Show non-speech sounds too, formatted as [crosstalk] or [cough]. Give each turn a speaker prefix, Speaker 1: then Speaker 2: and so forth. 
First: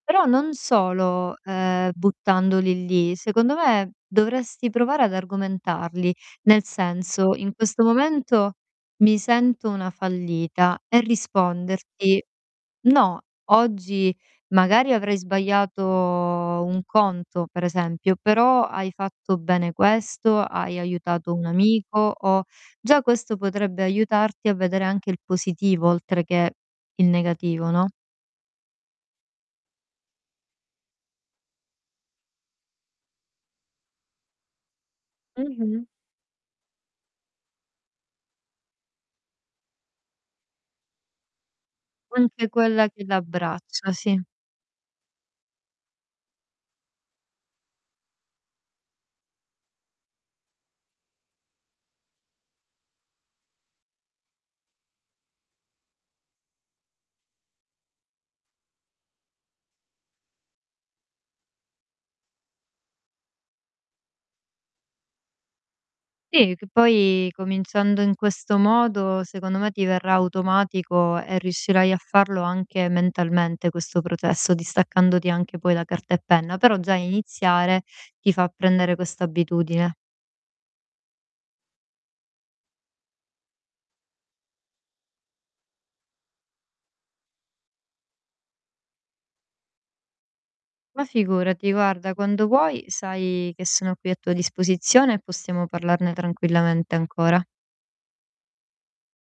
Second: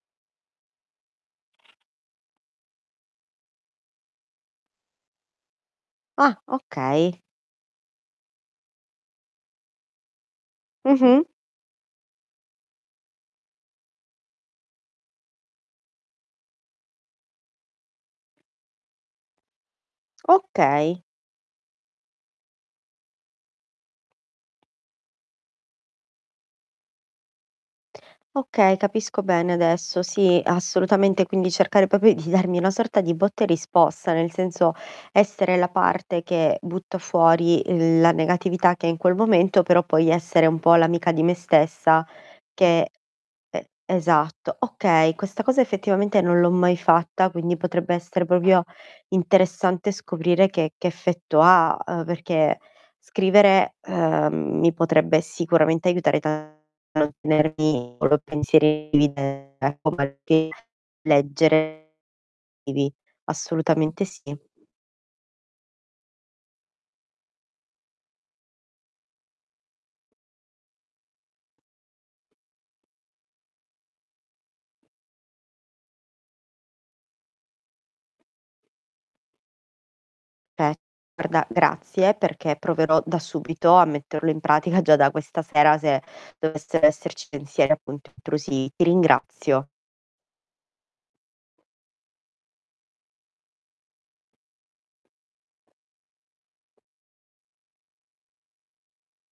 Speaker 1: Però non solo, uhm, buttandoli lì. Secondo me, dovresti provare ad argomentarli,
Speaker 2: Ah,
Speaker 1: nel
Speaker 2: okay.
Speaker 1: senso: "In questo momento mi sento una fallita." E
Speaker 2: Mh-mh.
Speaker 1: risponderti: "No, oggi magari avrai sbagliato un conto, per esempio, però hai fatto bene questo, hai
Speaker 2: Okay.
Speaker 1: aiutato un amico o" Già questo potrebbe aiutarti a vedere anche il positivo oltre che il negativo, no?
Speaker 2: Okay, capisco bene adesso. Sì, assolutamente. Quindi cercare proprio di darmi una sorta di botta e risposta, nel senso, essere la
Speaker 1: Mh-mh.
Speaker 2: parte che butta fuori la negatività che hai in quel momento, però poi essere un po' l'amica di me stessa
Speaker 1: Anche
Speaker 2: che
Speaker 1: quella che
Speaker 2: E
Speaker 1: l'abbraccia, sì.
Speaker 2: esatto. Okay, questa cosa effettivamente non l'ho mai fatta, quindi potrebbe essere proprio interessante scoprire che che effetto ha, uhm, perché scrivere, uhm, mi potrebbe sicuramente aiutare tanto a tenermi con i pensieri [unintelligible] ecco perché leggere [unintelligible] assolutamente sì.
Speaker 1: Sì, c poi cominciando in questo modo, secondo me, ti verrà automatico e riuscirai a farlo anche mentalmente questo processo, distaccandoti anche poi da carta e penna. Però già iniziare ti fa prendere questa abitudine.
Speaker 2: Pe guarda, grazie perché proverò da subito a metterlo in pratica già da questa sera se dovessero esserci pensieri, appunto, intrusivi. Ti ringrazio.
Speaker 1: Ma figurati, guarda, quando vuoi sai che sono qui a tua disposizione, e possiamo parlarne tranquillamente ancora.